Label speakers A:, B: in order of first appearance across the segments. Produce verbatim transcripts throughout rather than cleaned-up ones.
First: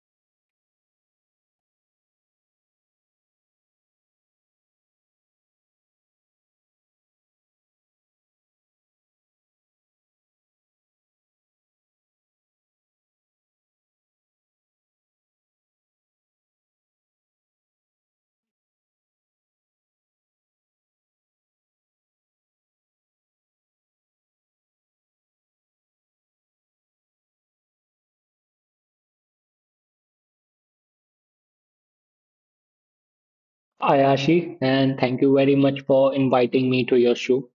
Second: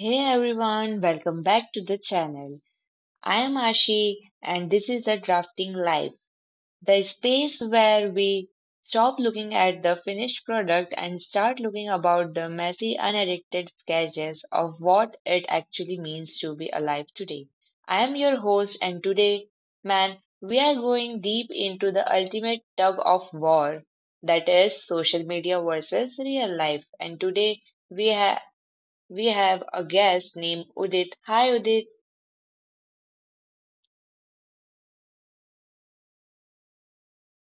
A: Hey everyone, welcome back to the channel. I am Ashi and this is the Drafting Life, the space where we stop looking at the finished product and start looking about the messy unedited sketches of what it actually means to be alive today. I am your host and today, man, we are going deep into the ultimate tug of war that is social media versus real life and today we ha- we have a guest named Udit. Hi, Udit.
B: Ayashi, and thank you very much for inviting me to your show.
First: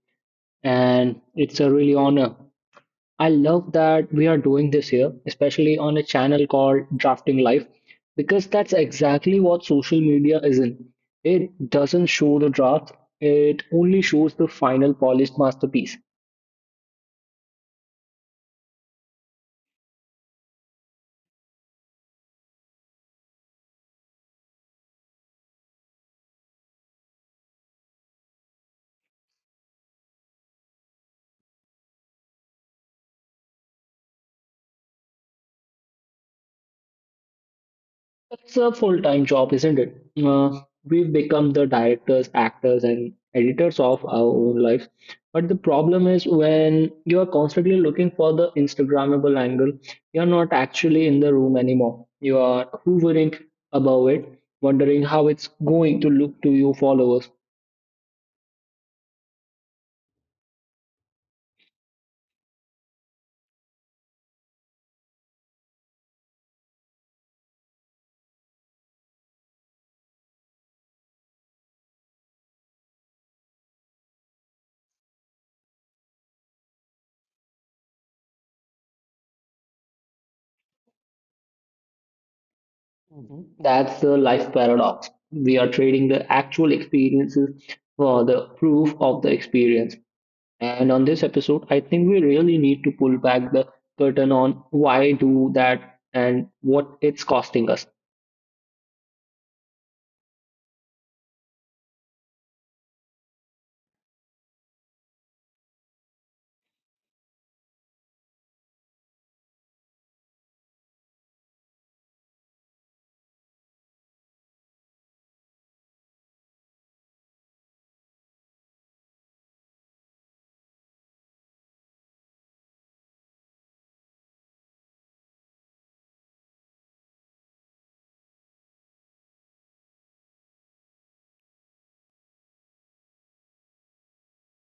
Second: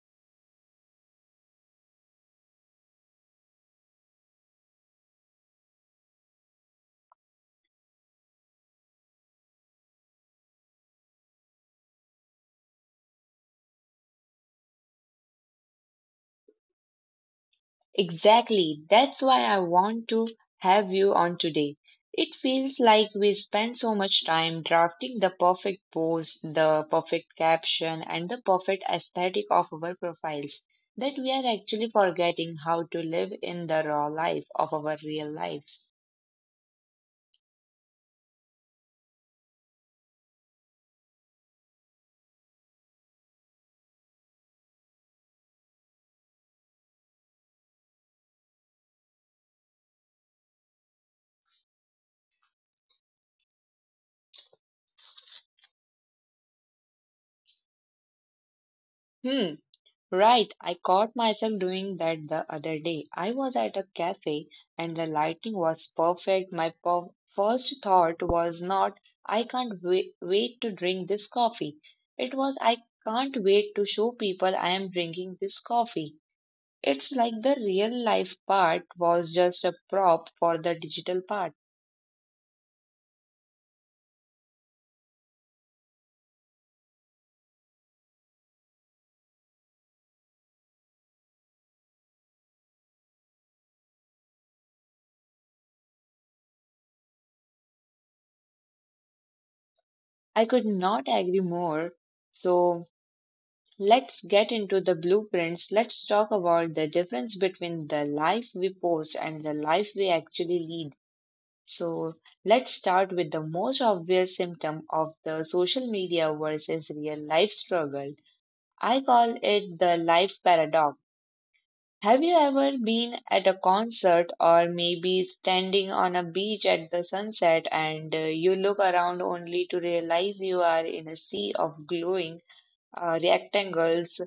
B: And it's a really honor. I love that we are doing this here, especially on a channel called Drafting Life, because that's exactly what social media is in. It doesn't show the draft, it only shows the final polished masterpiece.
A: Exactly. That's why I want to have you on today. It feels like we spend so much time drafting the perfect post, the perfect caption, and the perfect aesthetic of our profiles that we are actually forgetting how to live in the raw life of our real lives.
B: It's a full-time job, isn't it? Uh, we become the directors, actors, and editors of our own lives. But the problem is when you are constantly looking for the Instagrammable angle, you're not actually in the room anymore. You are hovering above it, wondering how it's going to look to your followers.
A: Hmm. Right, I caught myself doing that the other day. I was at a cafe and the lighting was perfect. My per- first thought was not, I can't wait, wait to drink this coffee. It was, I can't wait to show people I am drinking this coffee. It's like the real life part was just a prop for the digital part.
B: Mhm. That's the life paradox. We are trading the actual experiences for the proof of the experience. And on this episode, I think we really need to pull back the curtain on why do that and what it's costing us.
A: I could not agree more. So, let's get into the blueprints. Let's talk about the difference between the life we post and the life we actually lead. So, let's start with the most obvious symptom of the social media versus real life struggle. I call it the life paradox. Have you ever been at a concert or maybe standing on a beach at the sunset and uh, you look around only to realize you are in a sea of glowing uh, rectangles.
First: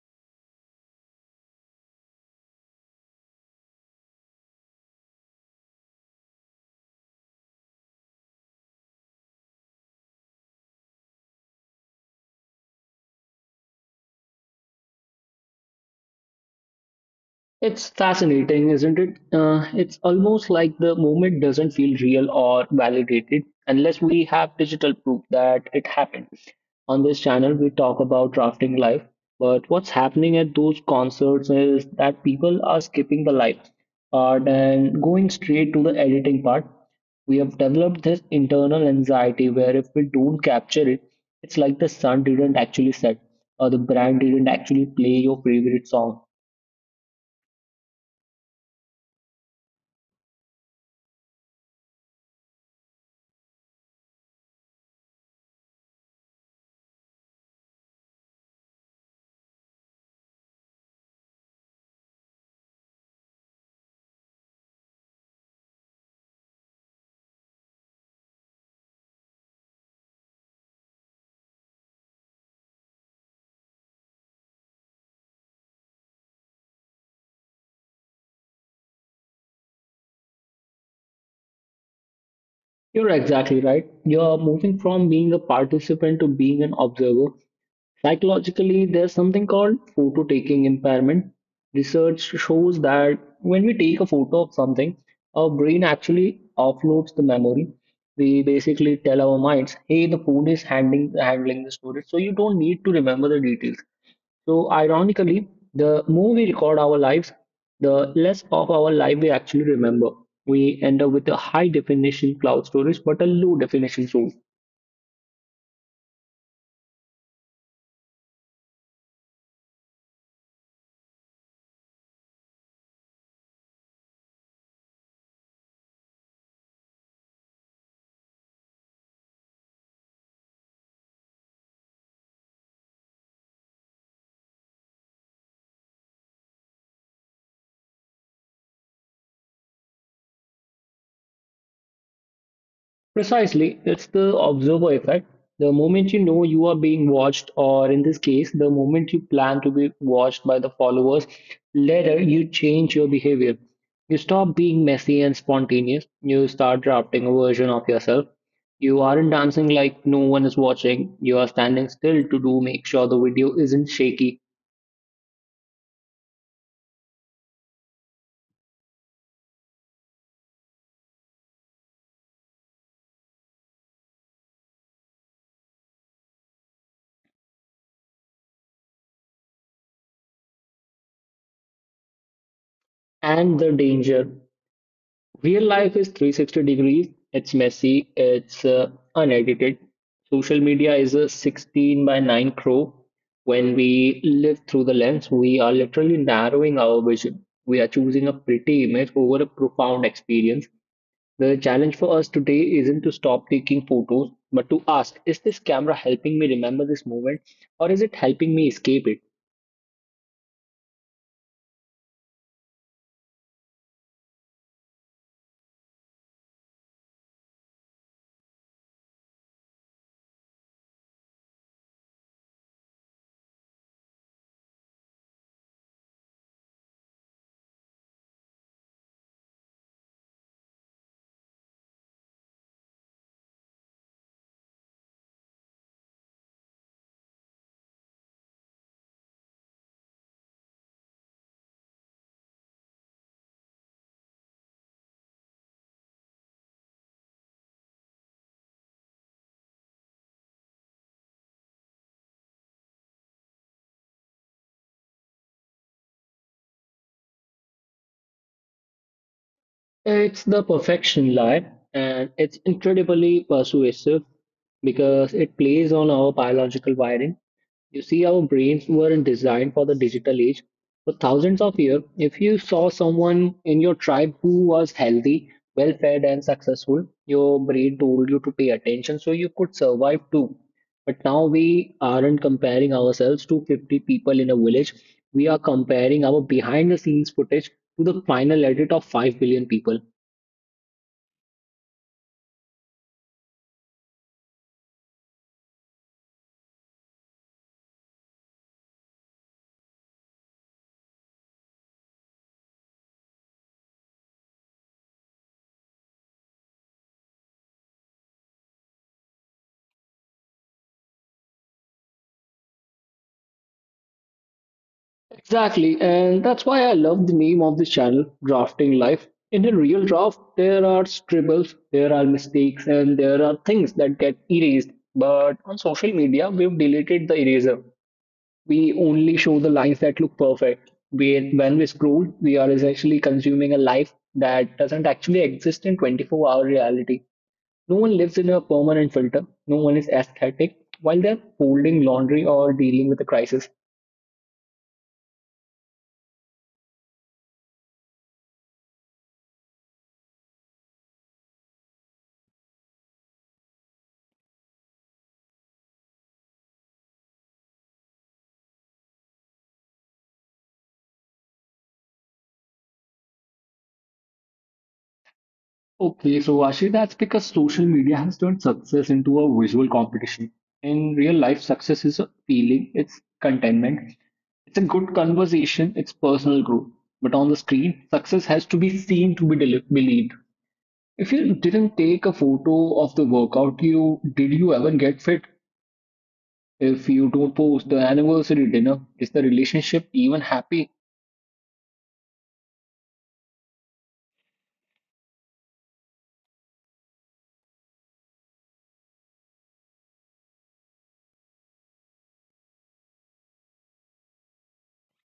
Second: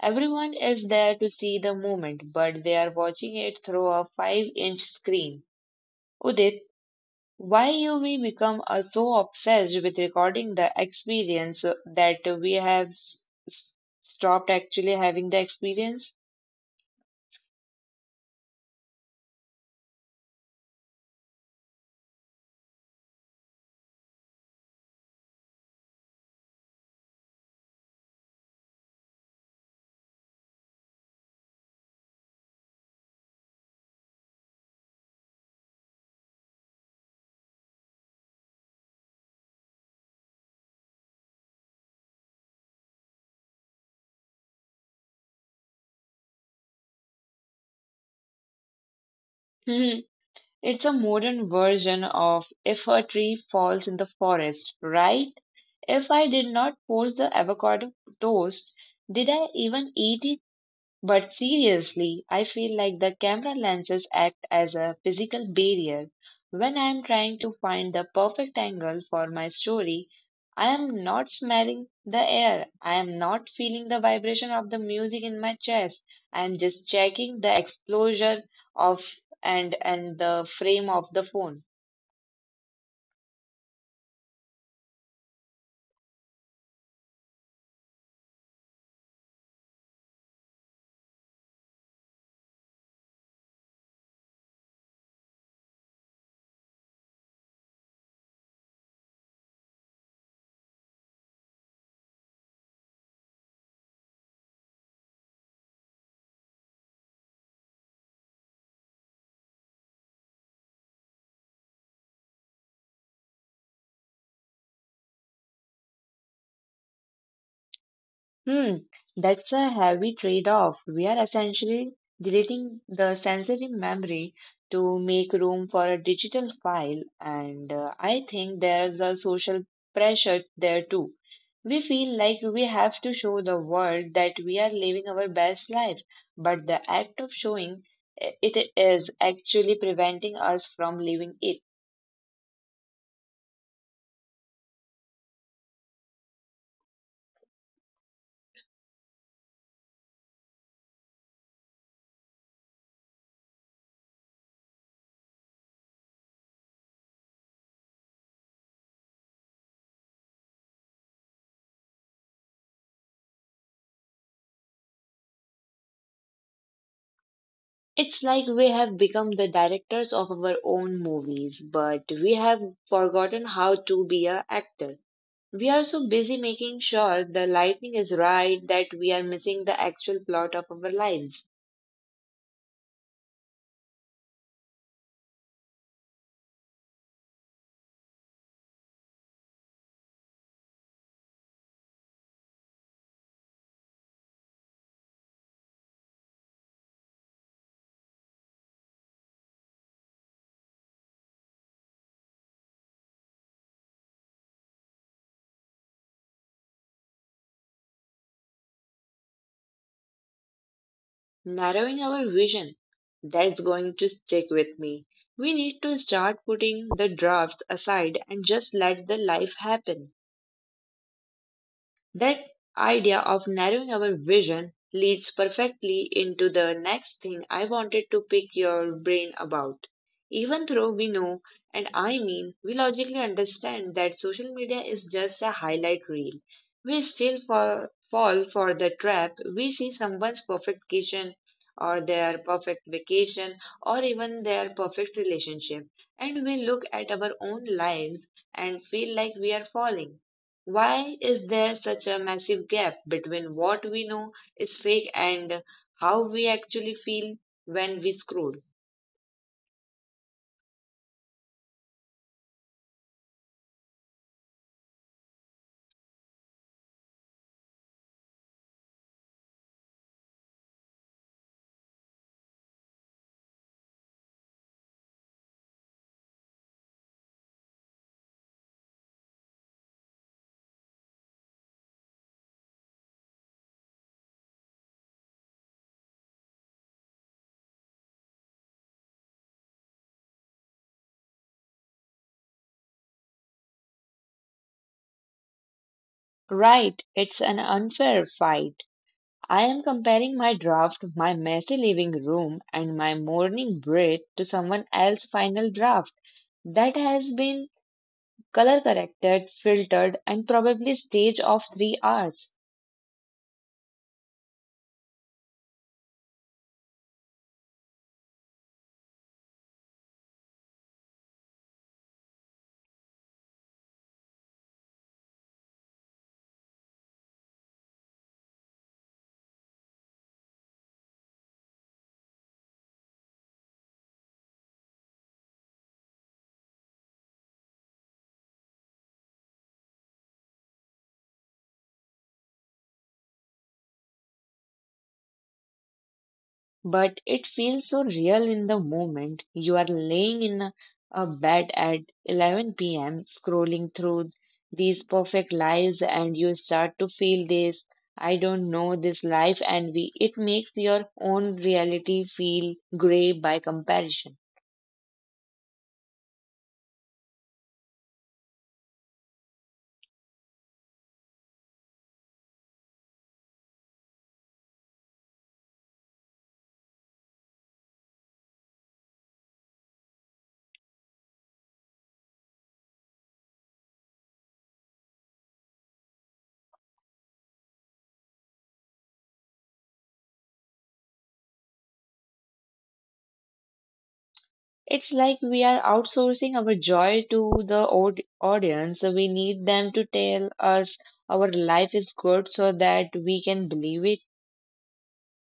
A: Everyone is there to see the movement, but they are watching it through a five-inch screen. Udit, why you we become uh, so obsessed with recording the experience uh, that we have s- s- stopped actually having the experience?
B: It's fascinating, isn't it? Uh, it's almost like the movement doesn't feel real or validated unless we have digital proof that it happened. On this channel, we talk about drafting live, but what's happening at those concerts is that people are skipping the live part and going straight to the editing part. We have developed this internal anxiety where if we don't capture it, it's like the sun didn't actually set or the brand didn't actually play your favorite song.
A: It's a modern version of if a tree falls in the forest, right? If I did not force the avocado toast, did I even eat it? But seriously, I feel like the camera lenses act as a physical barrier. When I am trying to find the perfect angle for my story, I am not smelling the air, I am not feeling the vibration of the music in my chest. I am just checking the exposure of and and the frame of the phone.
B: You're exactly right. You're moving from being a participant to being an observer. Psychologically, there's something called photo taking impairment. Research shows that when we take a photo of something, our brain actually offloads the memory. We basically tell our minds, hey, the phone is handling handling the storage, so you don't need to remember the details. So ironically, the more we record our lives, the less of our life we actually remember. We end up with a high definition cloud storage, but a low definition source.
A: Hmm, that's a heavy trade-off. We are essentially deleting the sensory memory to make room for a digital file, and uh, I think there's a social pressure there too. We feel like we have to show the world that we are living our best life, but the act of showing i- it is actually preventing us from living it.
B: Precisely, it's the observer effect. The moment you know you are being watched, or in this case, the moment you plan to be watched by the followers, later you change your behavior. You stop being messy and spontaneous. You start drafting a version of yourself. You aren't dancing like no one is watching. You are standing still to do make sure the video isn't shaky.
A: It's like we have become the directors of our own movies, but we have forgotten how to be an actor. We are so busy making sure the lighting is right that we are missing the actual plot of our lives,
B: And the danger: real life is three hundred sixty degrees. It's messy. It's uh, unedited. Social media is a sixteen by nine crow. When we live through the lens, we are literally narrowing our vision. We are choosing a pretty image over a profound experience. The challenge for us today isn't to stop taking photos, but to ask, is this camera helping me remember this moment or is it helping me escape it?
A: narrowing our vision. That's going to stick with me. We need to start putting the drafts aside and just let the life happen. That idea of narrowing our vision leads perfectly into the next thing I wanted to pick your brain about. Even though we know, and I mean, we logically understand that social media is just a highlight reel, we still fall, fall for the trap. We see someone's perfect kitchen, or their perfect vacation, or even their perfect relationship, and we look at our own lives and feel like we are falling. Why is there such a massive gap between what we know is fake and how we actually feel when we scroll?
B: It's the perfection lie, and it's incredibly persuasive, because it plays on our biological wiring. You see, our brains weren't designed for the digital age. For thousands of years, if you saw someone in your tribe who was healthy, well fed, and successful, your brain told you to pay attention so you could survive too. But now we aren't comparing ourselves to fifty people in a village. We are comparing our behind the scenes footage to the final edit of five billion people.
A: Right, it's an unfair fight. I am comparing my draft, my messy living room, and my morning breath to someone else's final draft that has been color corrected, filtered, and probably staged of three hours.
B: Exactly, and that's why I love the name of this channel, Drafting Life. In a real draft, there are scribbles, there are mistakes, and there are things that get erased. But on social media, we've deleted the eraser. We only show the lines that look perfect. We, when we scroll, we are essentially consuming a life that doesn't actually exist in twenty-four-hour reality. No one lives in a permanent filter. No one is aesthetic while they're folding laundry or dealing with a crisis.
A: But it feels so real in the moment. You are laying in a, a bed at eleven p m, scrolling through these perfect lives, and you start to feel this, I don't know, this life envy. It makes your own reality feel gray by comparison.
B: Okay, so actually that's because social media has turned success into a visual competition. In real life, success is a feeling, it's contentment, it's a good conversation, it's personal growth. But on the screen, success has to be seen to be deli- believed. If you didn't take a photo of the workout you did you ever get fit? If you don't post the anniversary dinner, is the relationship even happy?
A: It's like we are outsourcing our joy to the aud- audience. We need them to tell us our life is good so that we can believe it.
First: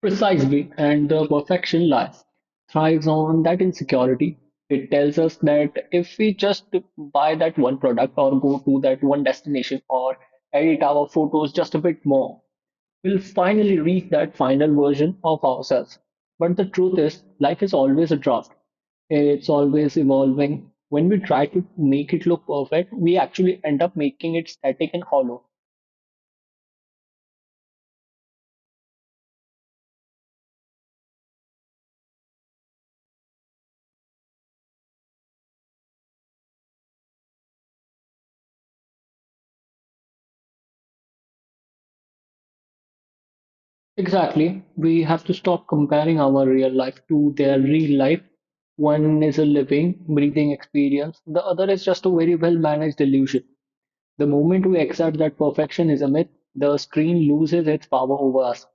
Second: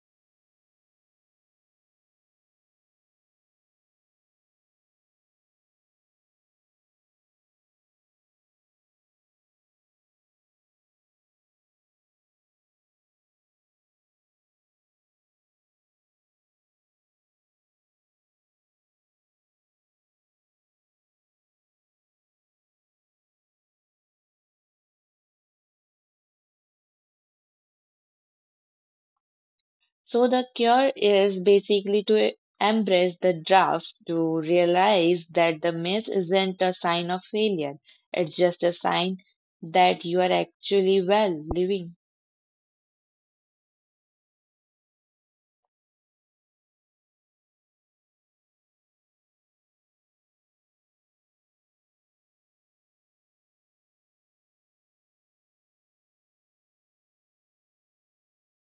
B: Precisely, and the perfection lies thrives on that insecurity. It tells us that if we just buy that one product or go to that one destination or edit our photos just a bit more, we'll finally reach that final version of ourselves. But the truth is, life is always a draft. It's always evolving. When we try to make it look perfect, we actually end up making it static and hollow.
A: So the cure is basically to embrace the draft, to realize that the miss isn't a sign of failure. It's just a sign that you are actually well living.
B: Exactly. We have to stop comparing our real life to their real life. One is a living, breathing experience, the other is just a very well managed illusion. The moment we accept that perfection is a myth, the screen loses its power over us.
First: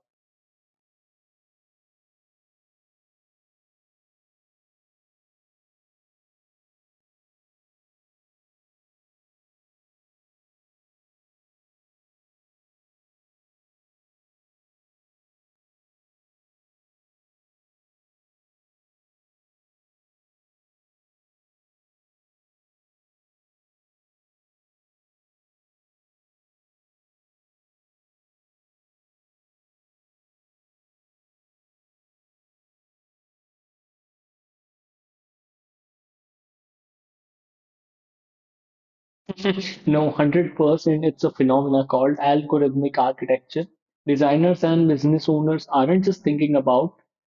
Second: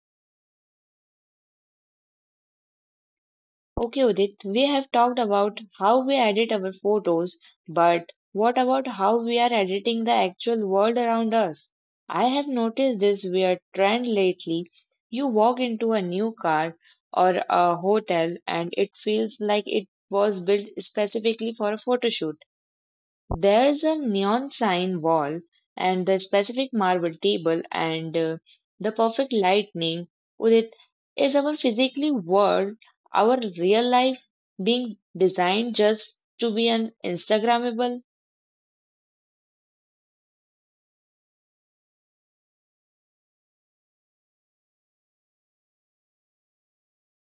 A: Okay, Udit, we have talked about how we edit our photos, but what about how we are editing the actual world around us? I have noticed this weird trend lately. You walk into a new car or a hotel and it feels like it was built specifically for a photo shoot. There is a neon sign wall and the specific marble table and uh, the perfect lightning. Udit, is our physically world, our real life being designed just to be an Instagrammable?
B: No, one hundred percent. It's a phenomena called algorithmic architecture. Designers and business owners aren't just thinking about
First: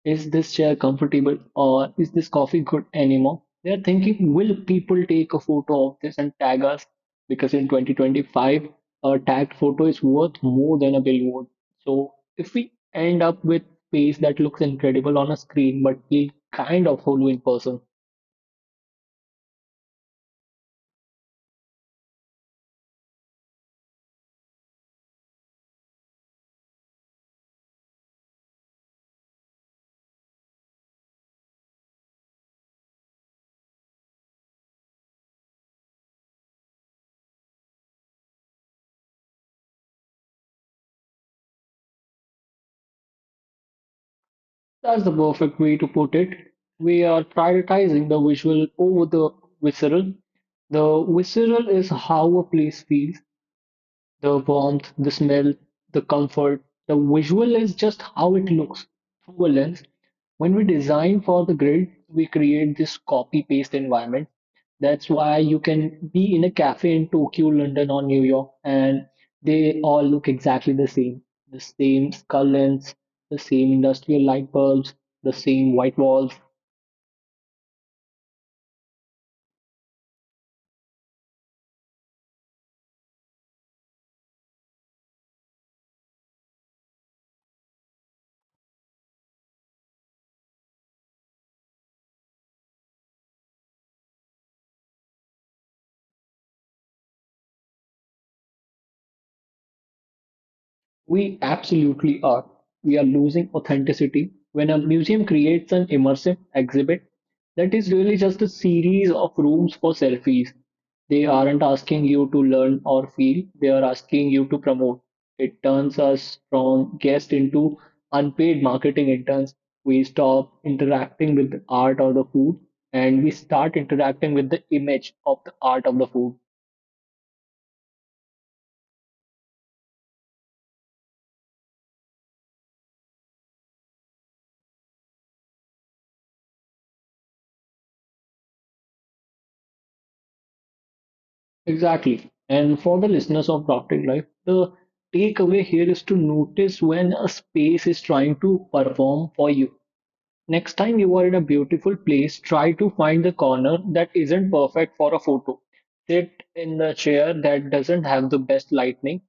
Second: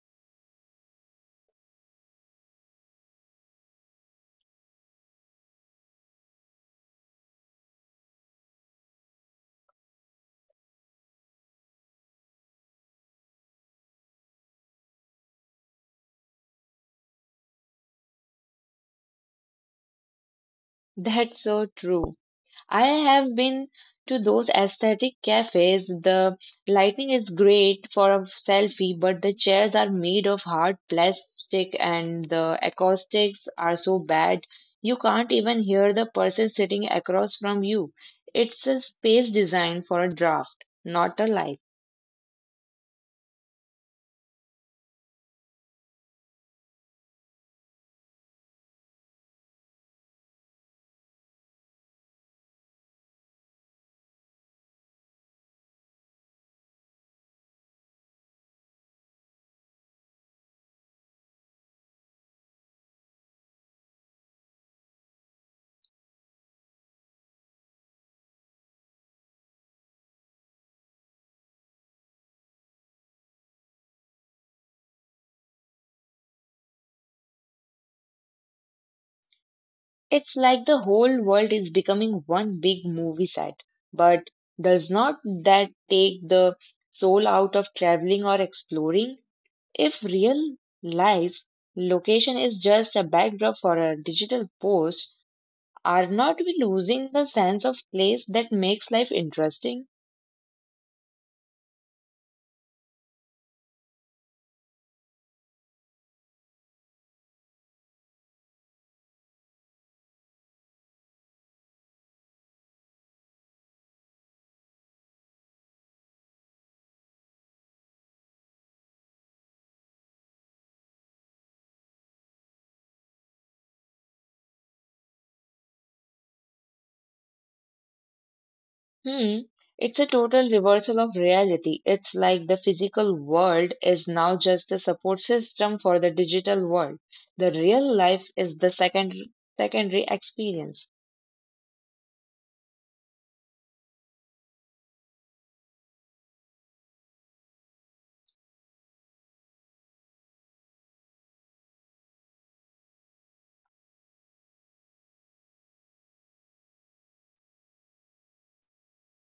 B: is this chair comfortable or is this coffee good anymore? They're thinking, will people take a photo of this and tag us? Because in twenty twenty-five, a tagged photo is worth more than a billboard. So if we end up with face that looks incredible on a screen but feel kind of hollow in person.
A: That's so true. I have been to those aesthetic cafes. The lighting is great for a selfie, but the chairs are made of hard plastic and the acoustics are so bad you can't even hear the person sitting across from you. It's a space designed for a draft, not a life.
B: That's the perfect way to put it. We are prioritizing the visual over the visceral. The visceral is how a place feels, the warmth, the smell, the comfort. The visual is just how it looks through a lens. When we design for the grid, we create this copy paste environment. That's why you can be in a cafe in Tokyo, London, or New York, and they all look exactly the same. The same skull lens, the same industrial light bulbs, the same white walls.
A: It's like the whole world is becoming one big movie set. But does not that take the soul out of traveling or exploring? If real life location is just a backdrop for a digital post, are not we losing the sense of place that makes life interesting?
B: We absolutely are. We are losing authenticity when a museum creates an immersive exhibit that is really just a series of rooms for selfies. They aren't asking you to learn or feel, they are asking you to promote. It turns us from guests into unpaid marketing interns. We stop interacting with the art or the food and we start interacting with the image of the art of the food.
A: Hmm. It's a total reversal of reality. It's like the physical world is now just a support system for the digital world. The real life is the second secondary experience.
B: Exactly. And for the listeners of Drafting Life, the takeaway here is to notice when a space is trying to perform for you. Next time you are in a beautiful place, try to find the corner that isn't perfect for a photo. Sit in the chair that doesn't have the best lighting.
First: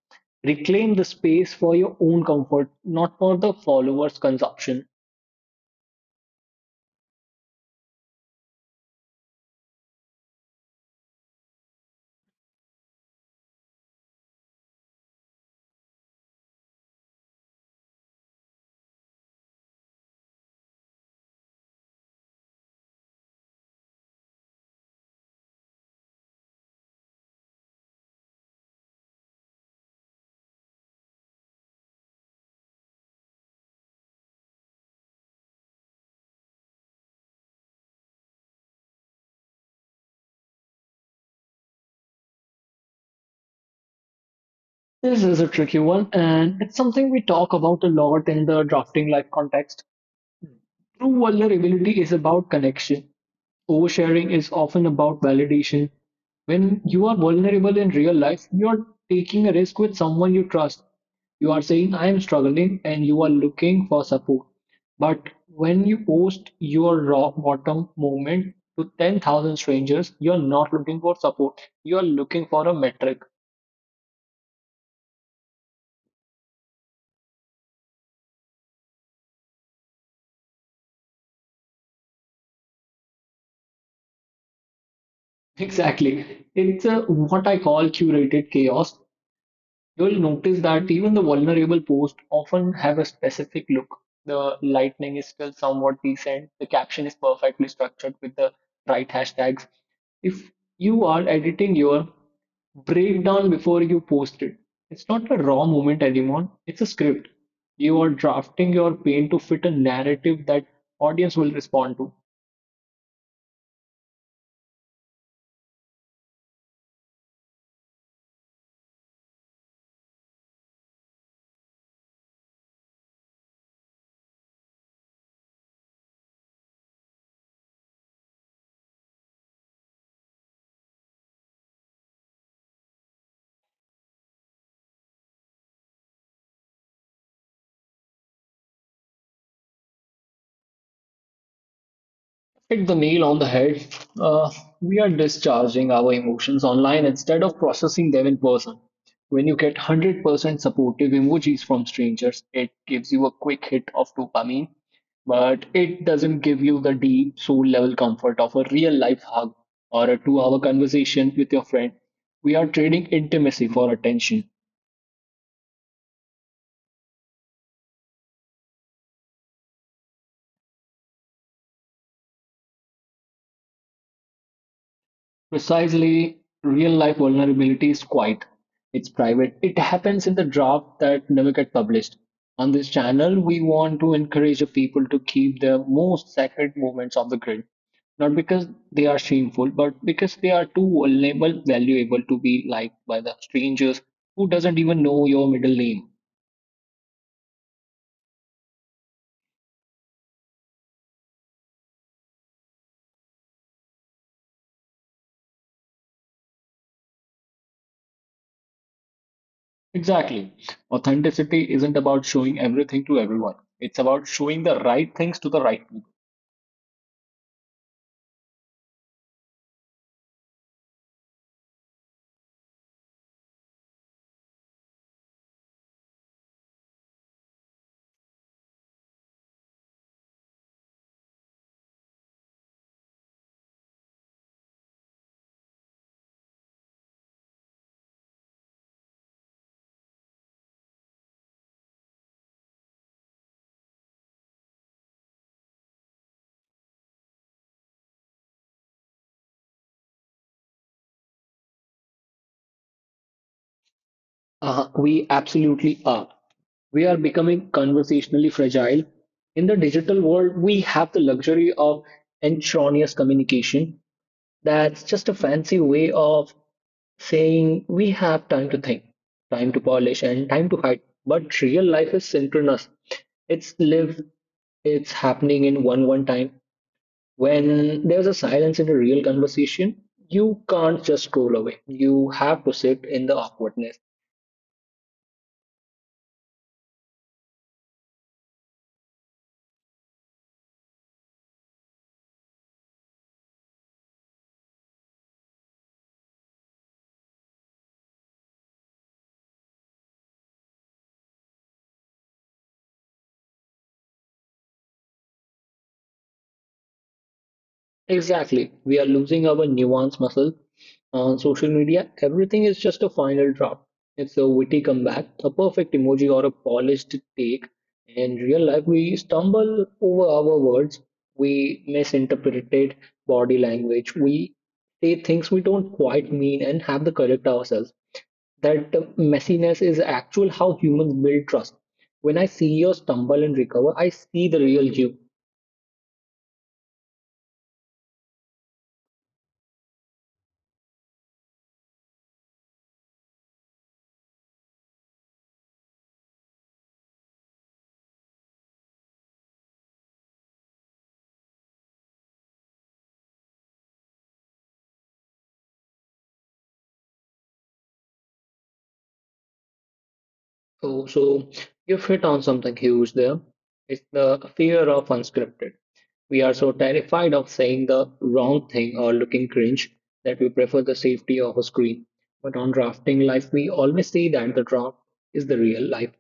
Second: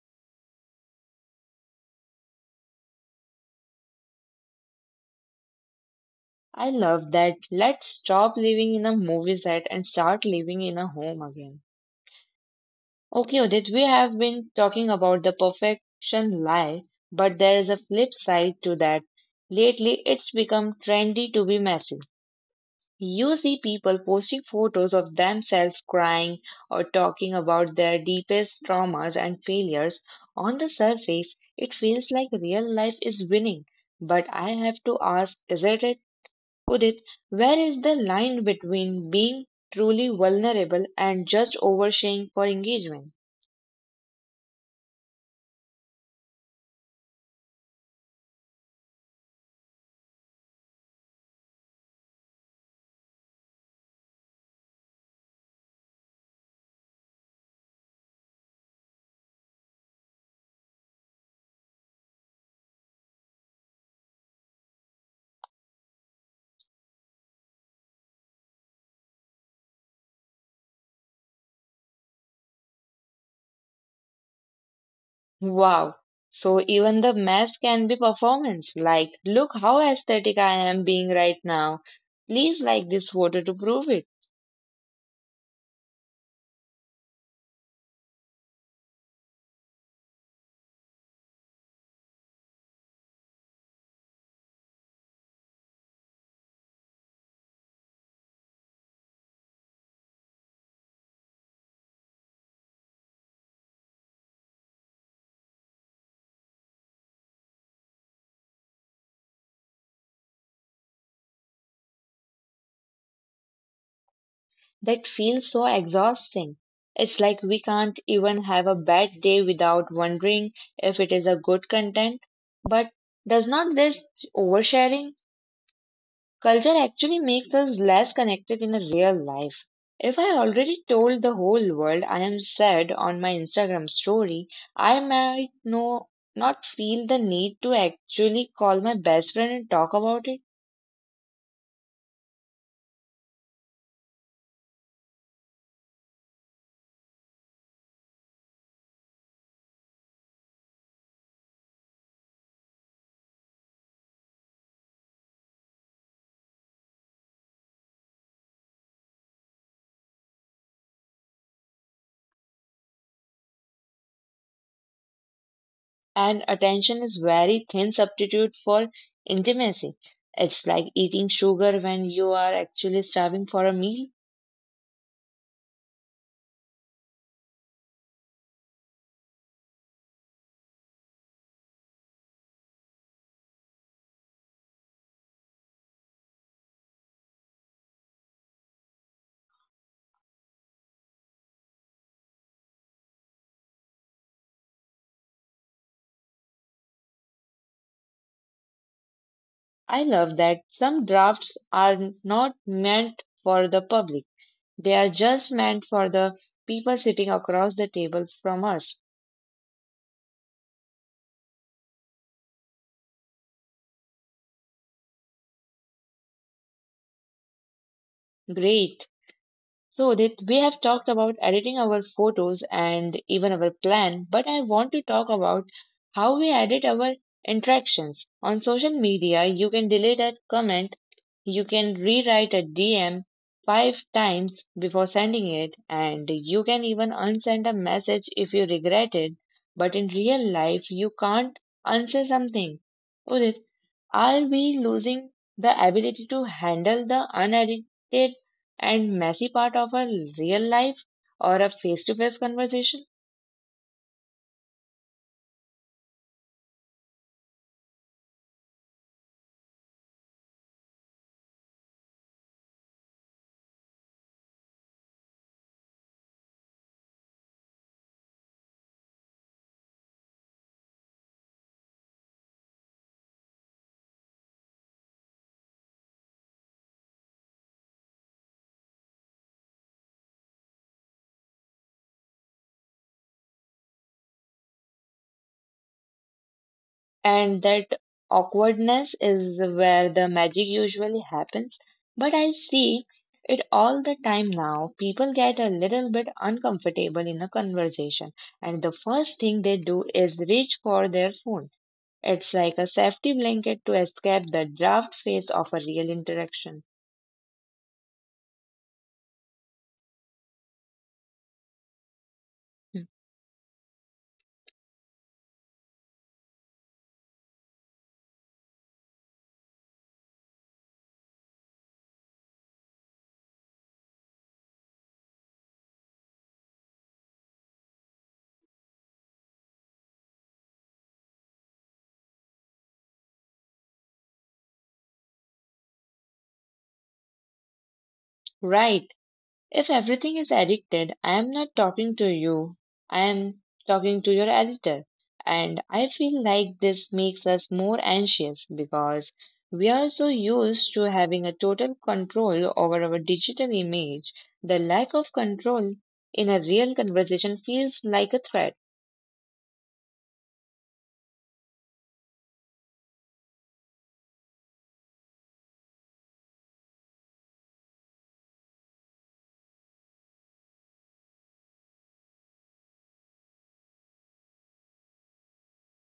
B: Reclaim the space for your own comfort, not for the followers' consumption.
A: I love that. Let's stop living in a movie set and start living in a home again. Okay, Udit, we have been talking about the perfection lie, but there is a flip side to that. Lately, it's become trendy to be messy. You see people posting photos of themselves crying or talking about their deepest traumas and failures. On the surface, it feels like real life is winning. But I have to ask, isn't it? Udit, where is the line between being truly vulnerable and just oversharing for engagement?
B: This is a tricky one, and it's something we talk about a lot in the drafting life context. True vulnerability is about connection. Oversharing is often about validation. When you are vulnerable in real life, you are taking a risk with someone you trust. You are saying, I am struggling, and you are looking for support. But when you post your raw bottom moment to ten thousand strangers, you are not looking for support. You are looking for a metric.
A: Wow. So even the mess can be performance. Like, look how aesthetic I am being right now. Please like this photo to prove it.
B: Exactly. It's a, what I call curated chaos. You'll notice that even the vulnerable posts often have a specific look. The lightning is still somewhat decent. The caption is perfectly structured with the right hashtags. If you are editing your breakdown before you post it, it's not a raw moment anymore. It's a script. You are drafting your pain to fit a narrative that audience will respond to.
A: That feels so exhausting. It's like we can't even have a bad day without wondering if it is a good content. But does not this oversharing culture actually makes us less connected in a real life. If I already told the whole world I am sad on my Instagram story, I might no, not feel the need to actually call my best friend and talk about it.
B: Hit the nail on the head. Uh, we are discharging our emotions online instead of processing them in person. When you get one hundred percent supportive emojis from strangers, it gives you a quick hit of dopamine, but it doesn't give you the deep soul level comfort of a real life hug or a two hour conversation with your friend. We are trading intimacy for attention.
A: And attention is very thin substitute for intimacy. It's like eating sugar when you are actually starving for a meal.
B: Precisely, real life vulnerability is quiet. It's private. It happens in the draft that never get published. On this channel, we want to encourage the people to keep the most sacred moments of the grid, not because they are shameful, but because they are too vulnerable, valuable to be liked by the strangers who doesn't even know your middle name.
A: I love that some drafts are not meant for the public. They are just meant for the people sitting across the table from us.
B: Exactly. Authenticity isn't about showing everything to everyone. It's about showing the right things to the right people.
A: Great. So that we have talked about editing our photos and even our plan, but I want to talk about how we edit our interactions. On social media, you can delete a comment. You can rewrite a D M five times before sending it, and you can even unsend a message if you regret it. But in real life, you can't unsay something. Udit, are we losing the ability to handle the unedited and messy part of a real life or a face to face conversation?
B: Uh, we absolutely are. We are becoming conversationally fragile. In the digital world, we have the luxury of intraneous communication. That's just a fancy way of saying we have time to think, time to polish, and time to hide. But real life is synchronous. It's lived, it's happening in one one time. When there's a silence in a real conversation, you can't just scroll away. You have to sit in the awkwardness.
A: And that awkwardness is where the magic usually happens. But I see it all the time now. People get a little bit uncomfortable in a conversation, and the first thing they do is reach for their phone. It's like a safety blanket to escape the draft phase of a real interaction.
B: Exactly. We are losing our nuance muscle on social media. Everything is just a
A: Hmm.
B: final drop. It's a witty comeback, a perfect emoji, or a polished take. In real life, we stumble over our words, we misinterpret body language, we say things we don't quite mean and have to correct ourselves. That messiness is actual how humans build trust. When I see you stumble and recover, I see the real you.
A: Right. If everything is addicted, I am not talking to you, I am talking to your editor. And I feel like this makes us more anxious because we are so used to having a total control over our digital image. The lack of control in a real conversation feels like a threat.
B: Oh, so you've hit on something huge there. It's the fear of unscripted. We are so terrified of saying the wrong thing or looking cringe that we prefer the safety of a screen. But on drafting life, we always see that the draft is the real life.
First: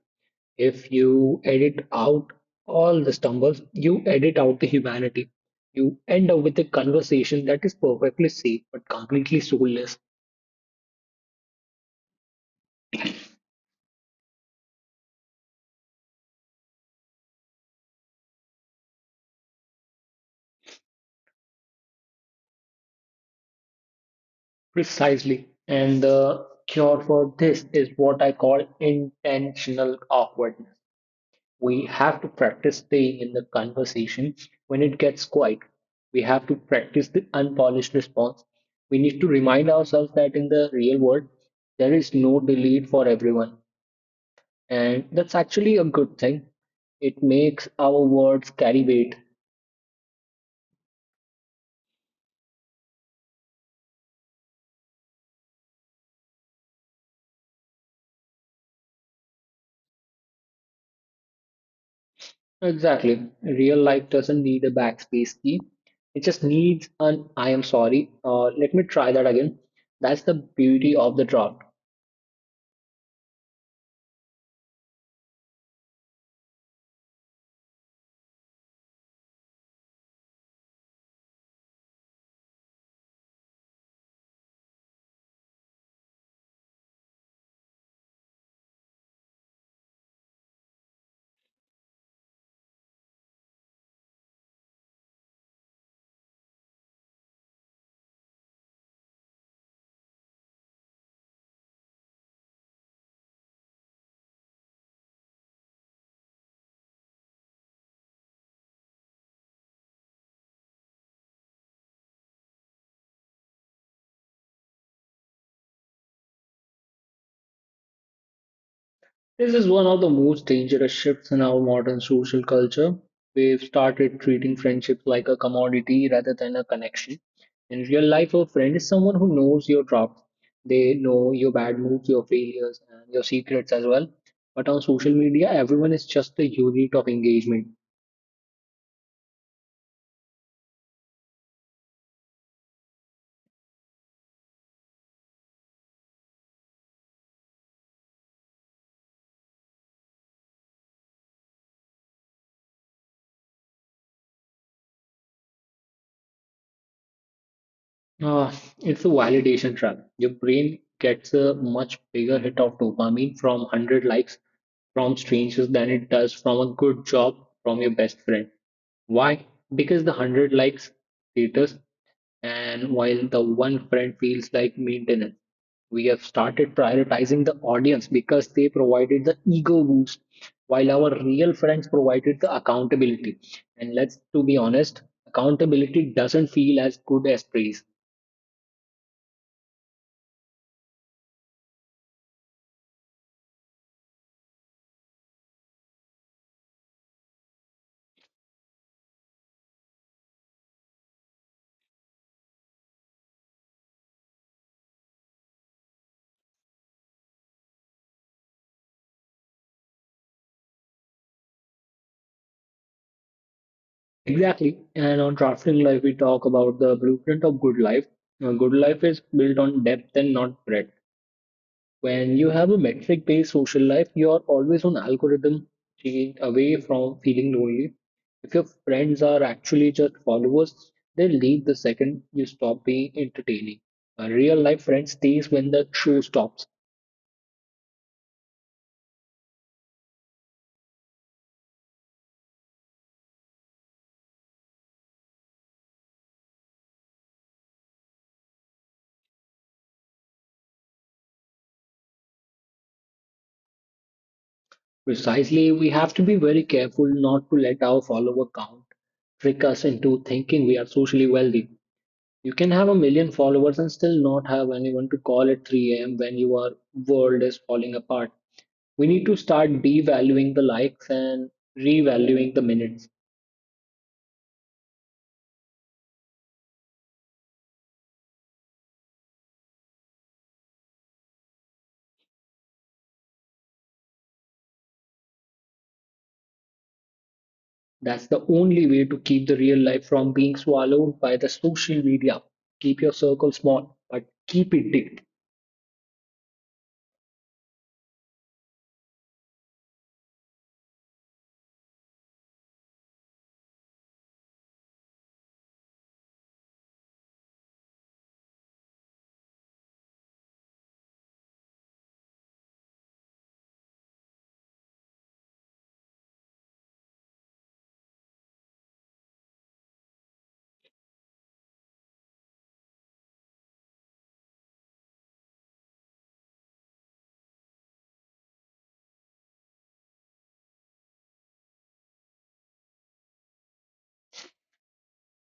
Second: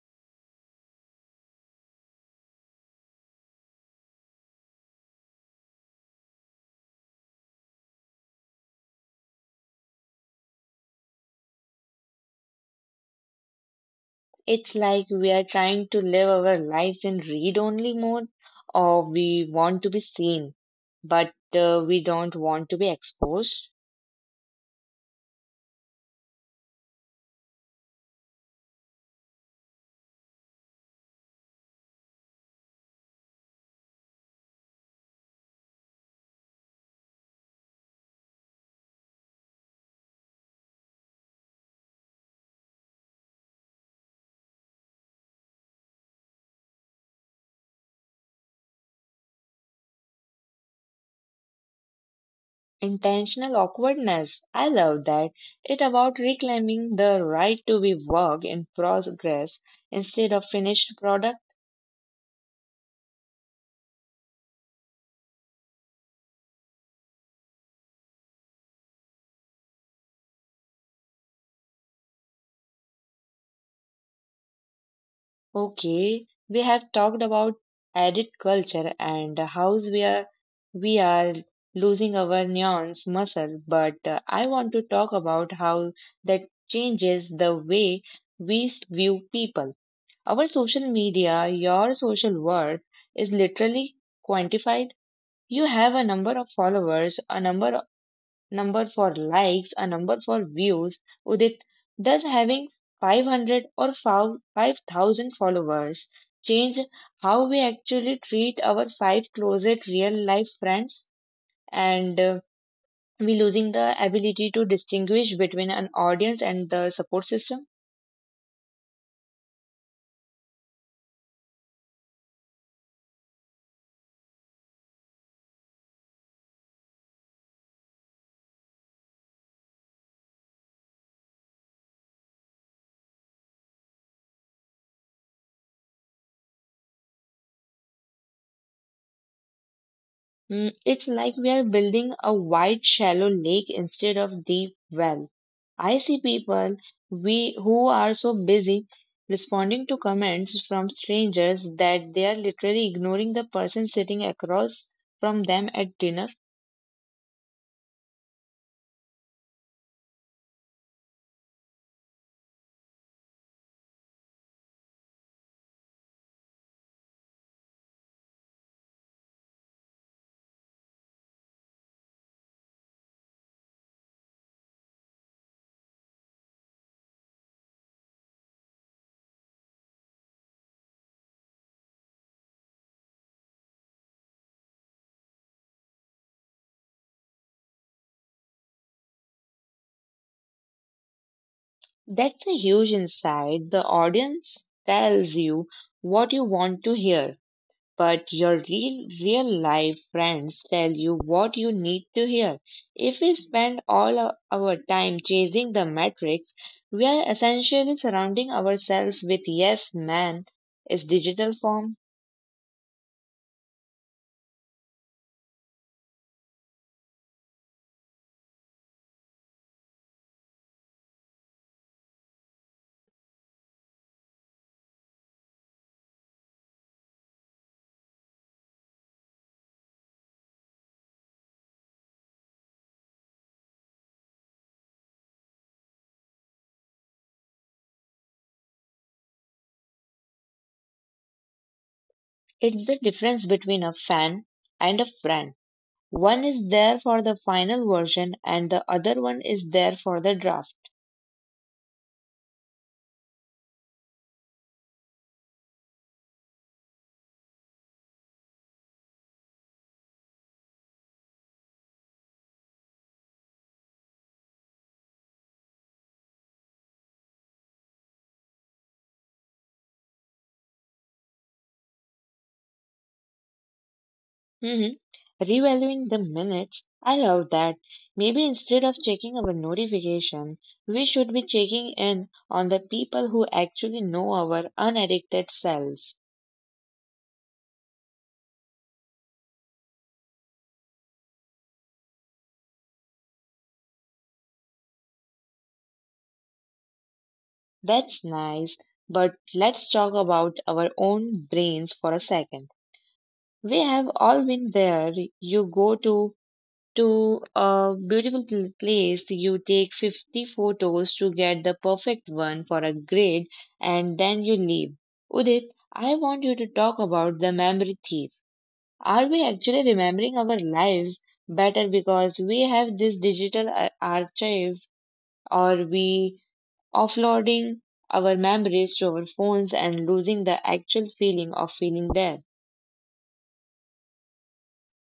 B: If you edit out all the stumbles, you edit out the humanity. You end up with a conversation that is perfectly safe but completely soulless.
A: It's like we are trying to live our lives in read only mode or we want to be seen, but uh, we don't want to be exposed.
B: Precisely. And the cure for this is what I call intentional awkwardness. We have to practice staying in the conversation when it gets quiet. We have to practice the unpolished response. We need to remind ourselves that in the real world, there is no delete for everyone. And that's actually a good thing. It makes our words carry weight.
A: Intentional awkwardness. I love that. It about reclaiming the right to be work in progress instead of finished product.
B: Exactly. Real life doesn't need a backspace key. It just needs an I am sorry. Uh, let me try that again. That's the beauty of the draft.
A: Okay, we have talked about edit culture and how we are we are losing our nuance muscle, but uh, I want to talk about how that changes the way we s- view people. Our social media, your social worth is literally quantified. You have a number of followers, a number number for likes, a number for views. Udit, does having five hundred or fou- five thousand followers change how we actually treat our five closet real life friends, and uh, we losing the ability to distinguish between an audience and the support system?
B: This is one of the most dangerous shifts in our modern social culture. We've started treating friendships like a commodity rather than a connection. In real life, a friend is someone who knows your drops. They know your bad moods, your failures, and your secrets as well. But on social media, everyone is just a unit of engagement.
A: Mm, it's like we are building a wide, shallow lake instead of deep well. I see people we who are so busy responding to comments from strangers that they are literally ignoring the person sitting across from them at dinner.
B: Uh, it's a validation trap. Your brain gets a much bigger hit of dopamine from one hundred likes from strangers than it does from a good job from your best friend. Why? Because the one hundred likes status, and while the one friend feels like maintenance. We have started prioritizing the audience because they provided the ego boost, while our real friends provided the accountability. And let's to be honest, accountability doesn't feel as good as praise.
A: That's a huge insight. The audience tells you what you want to hear, but your real real life friends tell you what you need to hear. If we spend all our our time chasing the metrics, we are essentially surrounding ourselves with yes man is digital form.
B: Exactly. And on Drafting Life, we talk about the blueprint of good life. Uh, good life is built on depth and not breadth. When you have a metric based social life, you are always on algorithm change away from feeling lonely. If your friends are actually just followers, they leave the second you stop being entertaining. A real life friend stays when the show stops.
A: It's the difference between a fan and a friend. One is there for the final version and the other one is there for the draft.
B: Precisely, we have to be very careful not to let our follower count trick us into thinking we are socially wealthy. You can have a million followers and still not have anyone to call at three a m when your world is falling apart. We need to start devaluing the likes and revaluing the minutes.
A: hmm Revaluing the minutes. I love that. Maybe instead of checking our notification, we should be checking in on the people who actually know our unaddicted selves.
B: That's the only way to keep the real life from being swallowed by the social media. Keep your circle small, but keep it deep.
A: That's nice. But let's talk about our own brains for a second. We have all been there. You go to to a beautiful pl- place, you take fifty photos to get the perfect one for a grade and then you leave. Udit, I want you to talk about the memory thief. Are we actually remembering our lives better because we have these digital ar- archives? Or we offloading our memories to our phones and losing the actual feeling of feeling there?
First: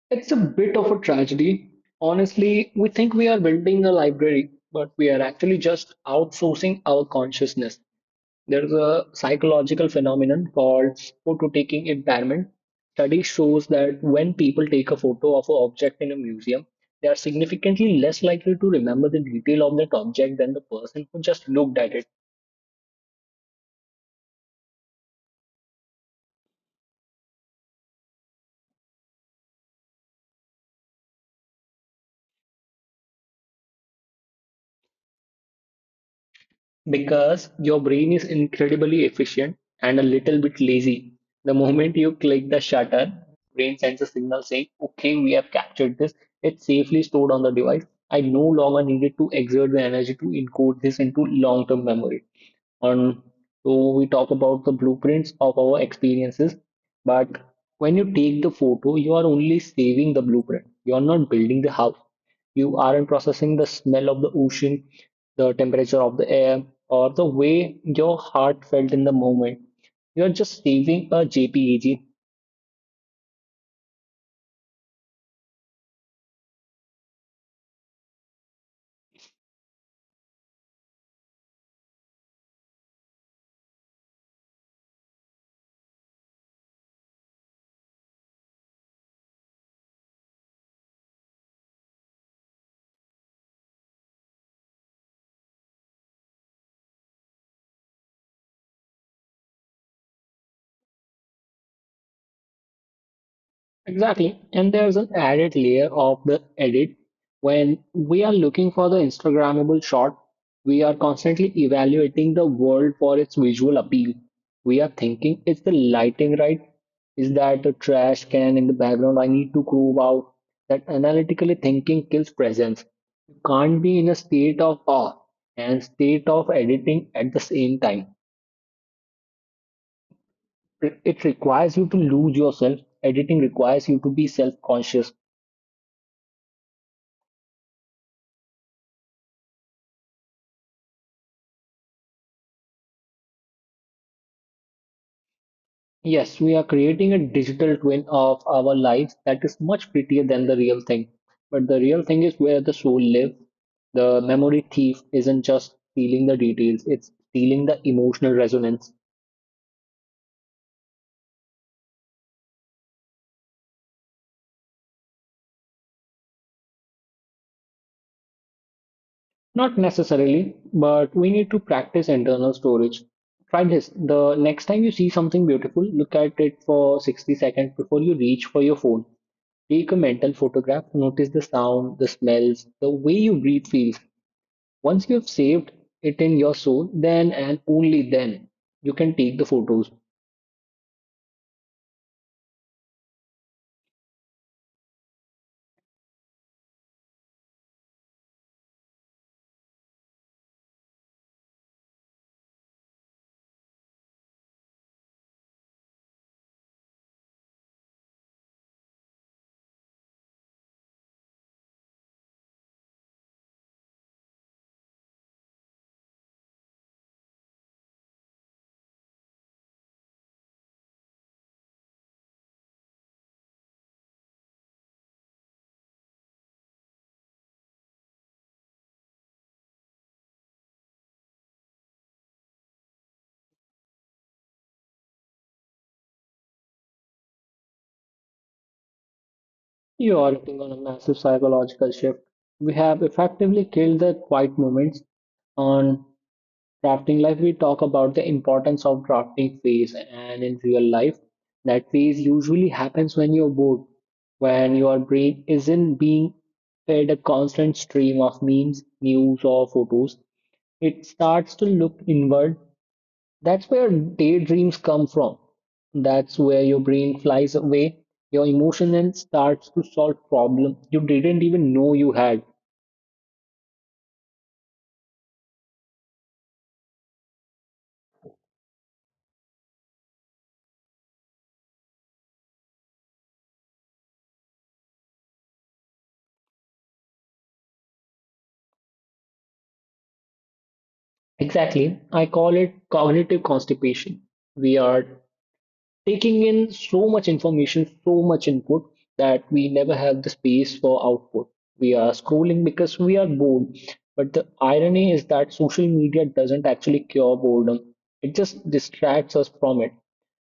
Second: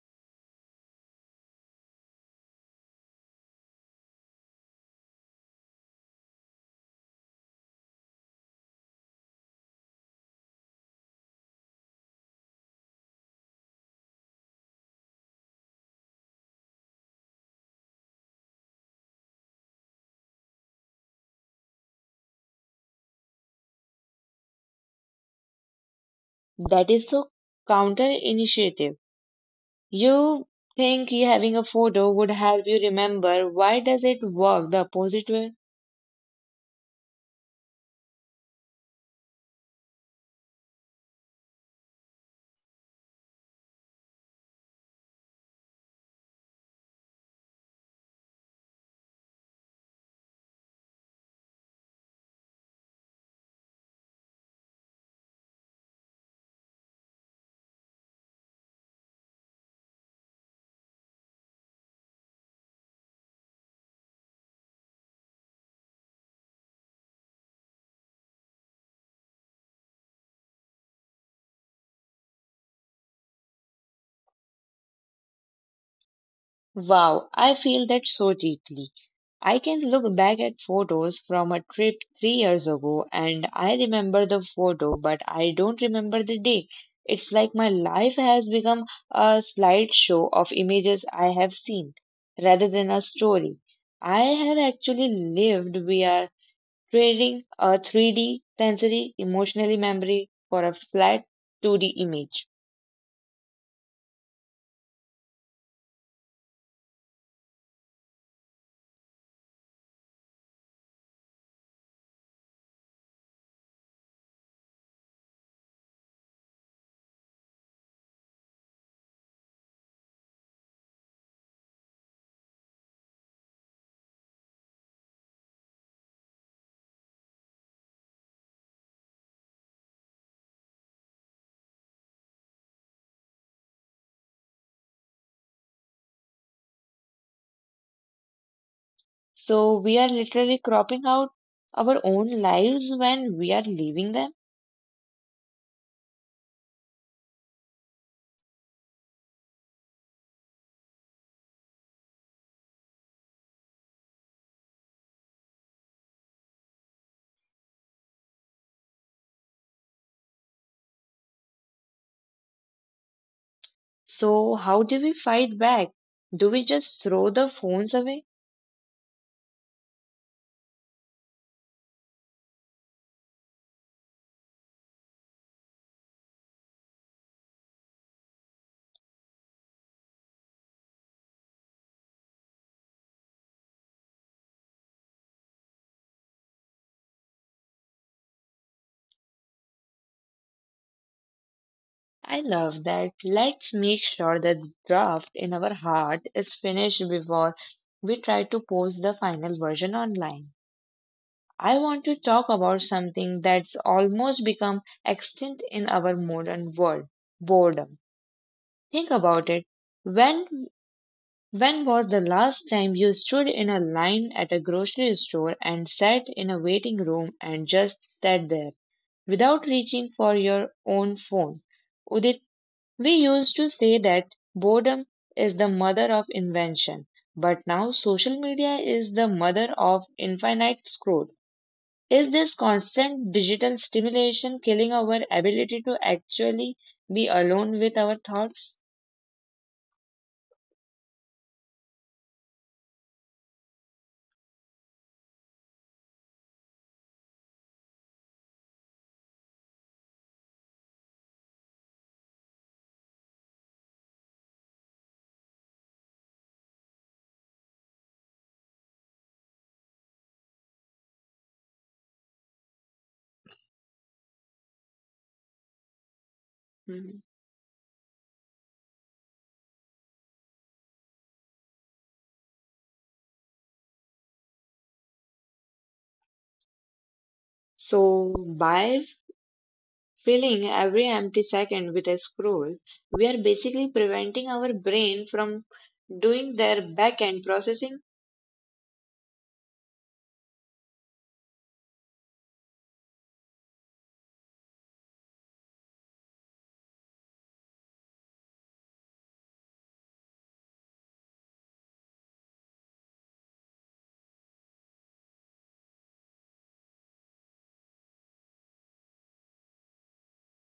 B: It's a bit of a tragedy. Honestly, we think we are building a library, but we are actually just outsourcing our consciousness. There's a psychological phenomenon called photo-taking impairment. Study shows that when people take a photo of an object in a museum, they are significantly less likely to remember the detail of that object than the person who just looked at it.
A: That is so counter. You think you having a photo would help you remember, why does it work the opposite way?
B: Because your brain is incredibly efficient and a little bit lazy. The moment you click the shutter, brain sends a signal saying, okay, we have captured this. It's safely stored on the device. I no longer needed to exert the energy to encode this into long-term memory. And so we talk about the blueprints of our experiences, but when you take the photo you are only saving the blueprint, you are not building the house. You aren't processing the smell of the ocean, the temperature of the air, or the way your heart felt in the moment. You are just saving a jpeg.
A: Wow, I feel that so deeply. I can look back at photos from a trip three years ago and I remember the photo but I don't remember the day. It's like my life has become a slideshow of images I have seen rather than a story I have actually lived. We are trading a three D sensory emotionally memory for a flat two D image.
B: Exactly. And there's an added layer of the edit. When we are looking for the Instagrammable shot, we are constantly evaluating the world for its visual appeal. We are thinking, is the lighting right? Is that a trash can in the background? I need to groove out. That analytically thinking kills presence. You can't be in a state of awe and state of editing at the same time. It it requires you to lose yourself. Editing requires you to be self-conscious.
A: So we are literally cropping out our own lives when we are leaving them.
B: Yes, we are creating a digital twin of our lives that is much prettier than the real thing. But the real thing is where the soul lives. The memory thief isn't just stealing the details, it's stealing the emotional resonance.
A: So how do we fight back? Do we just throw the phones away?
B: Not necessarily, but we need to practice internal storage. Try this. The next time you see something beautiful, look at it for sixty seconds before you reach for your phone. Take a mental photograph, notice the sound, the smells, the way you breathe feels. Once you have saved it in your soul, then and only then you can take the photos.
A: I love that. Let's make sure that the draft in our heart is finished before we try to post the final version online. I want to talk about something that's almost become extinct in our modern world, boredom. Think about it. When when was the last time you stood in a line at a grocery store and sat in a waiting room and just sat there without reaching for your own phone? Udit, we used to say that boredom is the mother of invention, but now social media is the mother of infinite scroll. Is this constant digital stimulation killing our ability to actually be alone with our thoughts?
B: You are acting on a massive psychological shift. We have effectively killed the quiet moments on drafting life. We talk about the importance of drafting phase, and in real life, that phase usually happens when you're bored, when your brain isn't being fed a constant stream of memes, news, or photos. It starts to look inward. That's where daydreams come from. That's where your
A: Mhm.
B: brain flies away, your emotion, and starts to solve problems you didn't even know you had.
A: So, by filling every empty second with a scroll, we are basically preventing our brain from doing their back end processing.
B: Exactly. I call it cognitive constipation. We are taking in so much information, so much input that we never have the space for output. We are scrolling because we are bored. But the irony is that social media doesn't actually cure boredom, it just distracts us from it.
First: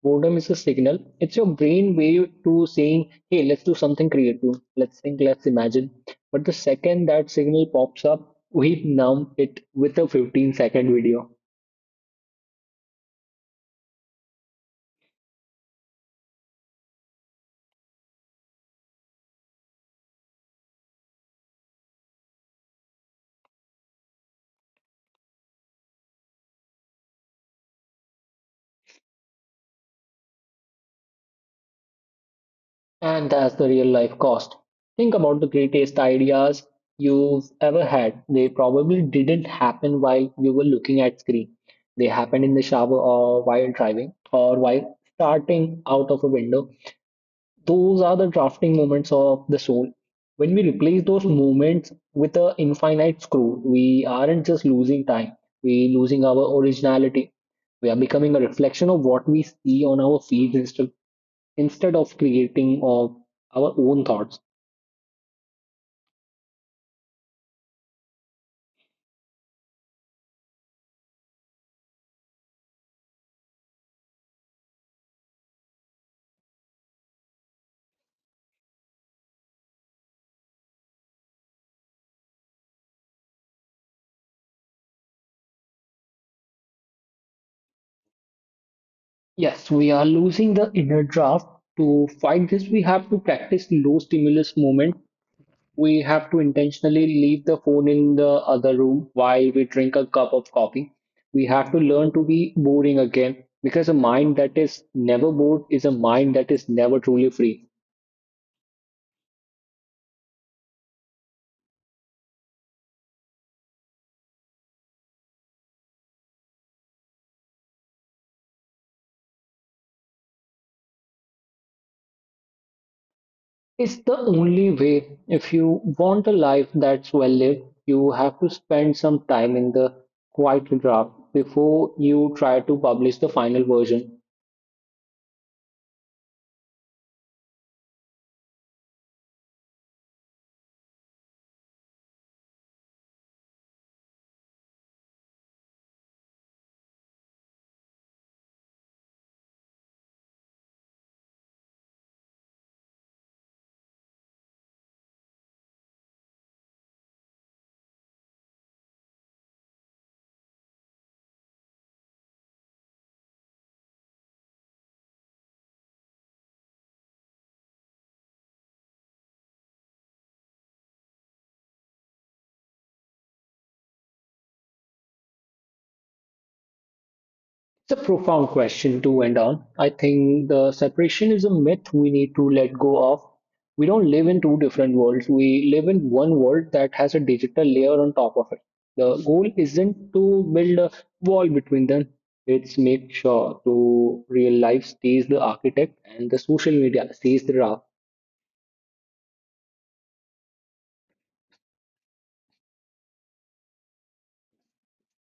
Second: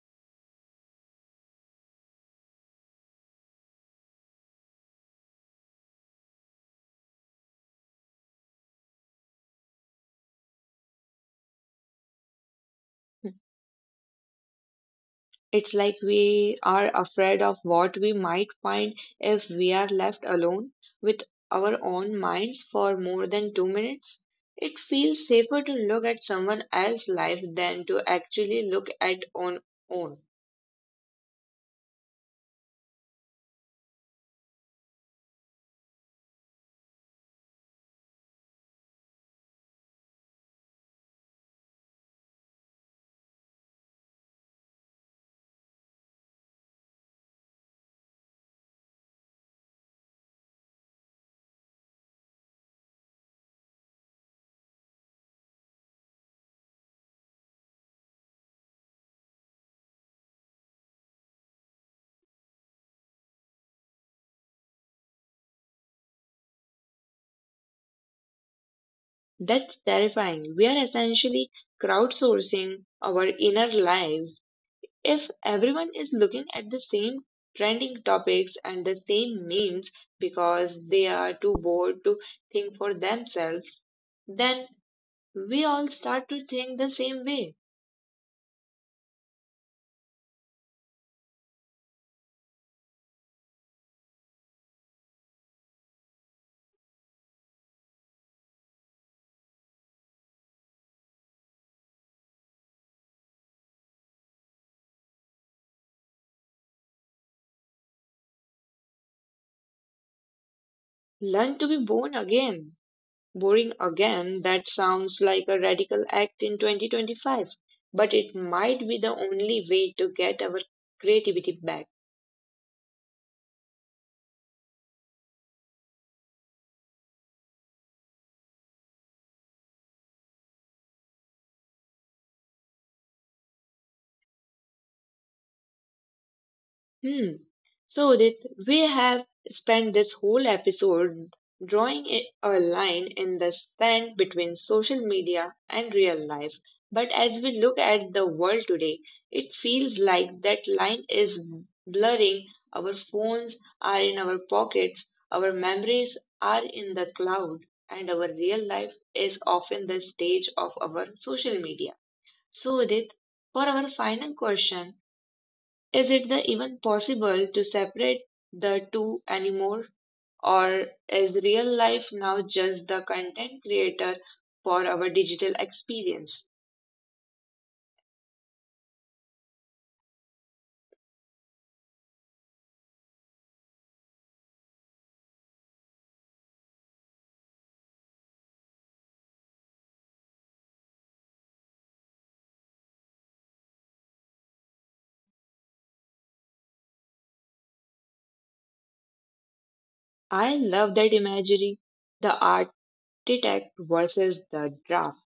B: Boredom is a signal. It's your brain way to saying, hey, let's do something creative. Let's think, let's imagine. But the second that signal pops up, we numb it with a fifteen second video.
A: It's like we are afraid of what we might find if we are left alone with our own minds for more than two minutes. It feels safer to look at someone else's life than to actually look at on own.
B: And that's the real life cost. Think about the greatest ideas you've ever had. They probably didn't happen while you were looking at screen. They happened in the shower or while driving or while starting out of a window. Those are the drafting moments of the soul. When we replace those moments with an infinite scroll, we aren't just losing time, we losing our originality. We are becoming a reflection of what we see on our feeds instead instead of creating of our own thoughts.
A: That's terrifying. We are essentially crowdsourcing our inner lives. If everyone is looking at the same trending topics and the same memes because they are too bored to think for themselves, then we all start to think the same way.
B: Yes, we are losing the inner draft. To fight this, we have to practice low stimulus moment. We have to intentionally leave the phone in the other room while we drink a cup of coffee. We have to learn to be boring again because a mind that is never bored is a mind that is never truly free.
A: Learn to be born again. Boring again, that sounds like a radical act in twenty twenty-five, but it might be the only way to get our creativity back.
B: It's the only way. If you want a life that's well lived, you have to spend some time in the quiet draft before you try to publish the final version.
A: Hmm. So that we have spent this whole episode drawing a a line in the sand between social media and real life. But as we look at the world today, it feels like that line is blurring. Our phones are in our pockets, our memories are in the cloud, and our real life is often the stage of our social media. So, Udit, for our final question, is it the even possible to separate the two anymore? Or is real life now just the content creator for our digital experience?
B: It's a profound question to end on. I think the separation is a myth we need to let go of. We don't live in two different worlds. We live in one world that has a digital layer on top of it. The goal isn't to build a wall between them. It's make sure to real life stays the architect and the social media stays the ra-.
A: I love that imagery, the architect versus the draft.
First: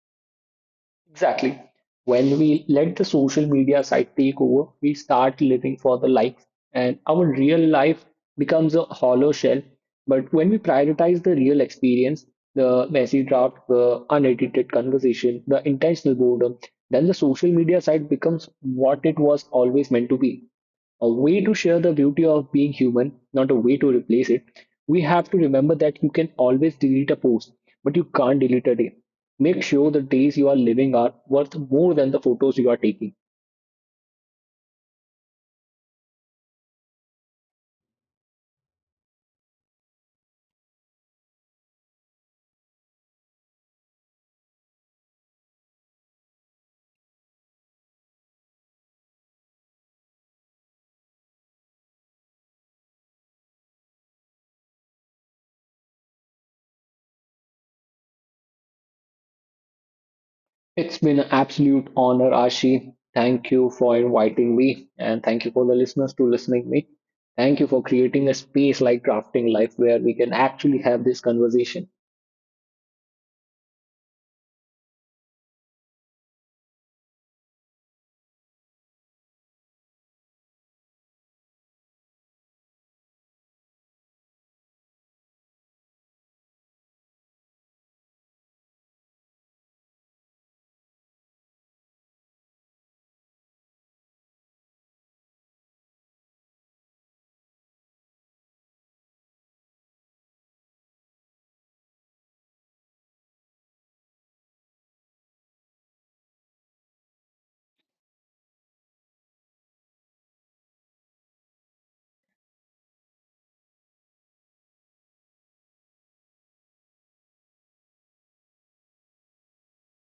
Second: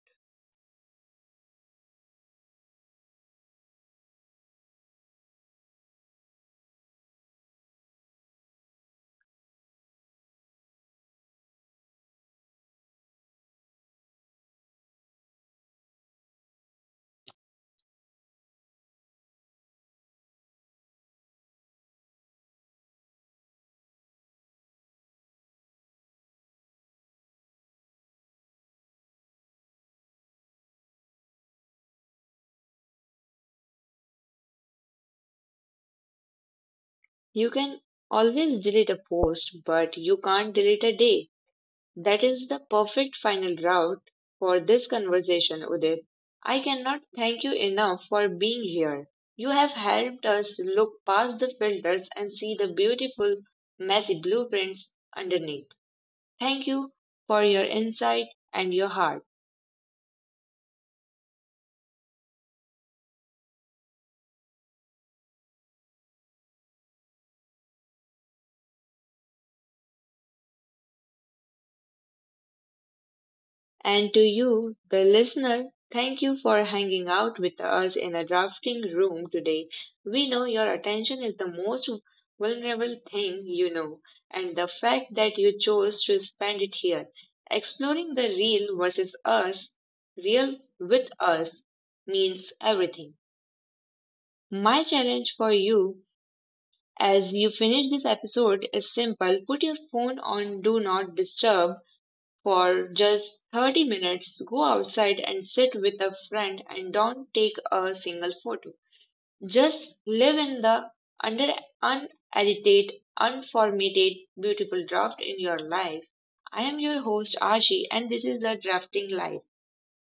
B: Exactly. When we let the social media side take over, we start living for the likes, and our real life becomes a hollow shell. But when we prioritize the real experience, the messy draft, the unedited conversation, the intentional boredom, then the social media side becomes what it was always meant to be a way to share the beauty of being human, not a way to replace it. We have to remember that you can always delete a post, but you can't delete a day. Make sure the days you are living are worth more than the photos you are taking.
A: You can always delete a post, but you can't delete a day. That is the perfect final route for this conversation, Udit. I cannot thank you enough for being here. You have helped us look past the filters and see the beautiful, messy blueprints underneath. Thank you for your insight and your heart.
B: It's been an absolute honor, Ashi. Thank you for inviting me, and thank you for the listeners to listening me. Thank you for creating a space like Crafting Life where we can actually have this conversation.
A: And to you, the listener, thank you for hanging out with us in the drafting room today. We know your attention is the most vulnerable thing you know, and the fact that you chose to spend it here, exploring the real versus us, real with us, means everything. My challenge for you as you finish this episode is simple: put your phone on Do Not Disturb for just thirty minutes, go outside and sit with a friend, and don't take a single photo. Just live in the under unedited, unformatted, beautiful draft in your life. I am your host Archie and this is the Drafting Life.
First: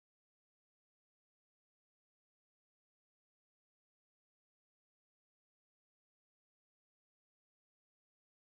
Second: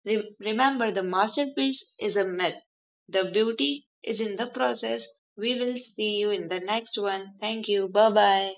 A: Re- remember, the masterpiece is a myth. The beauty is in the process. We will see you in the next one. Thank you. Bye bye.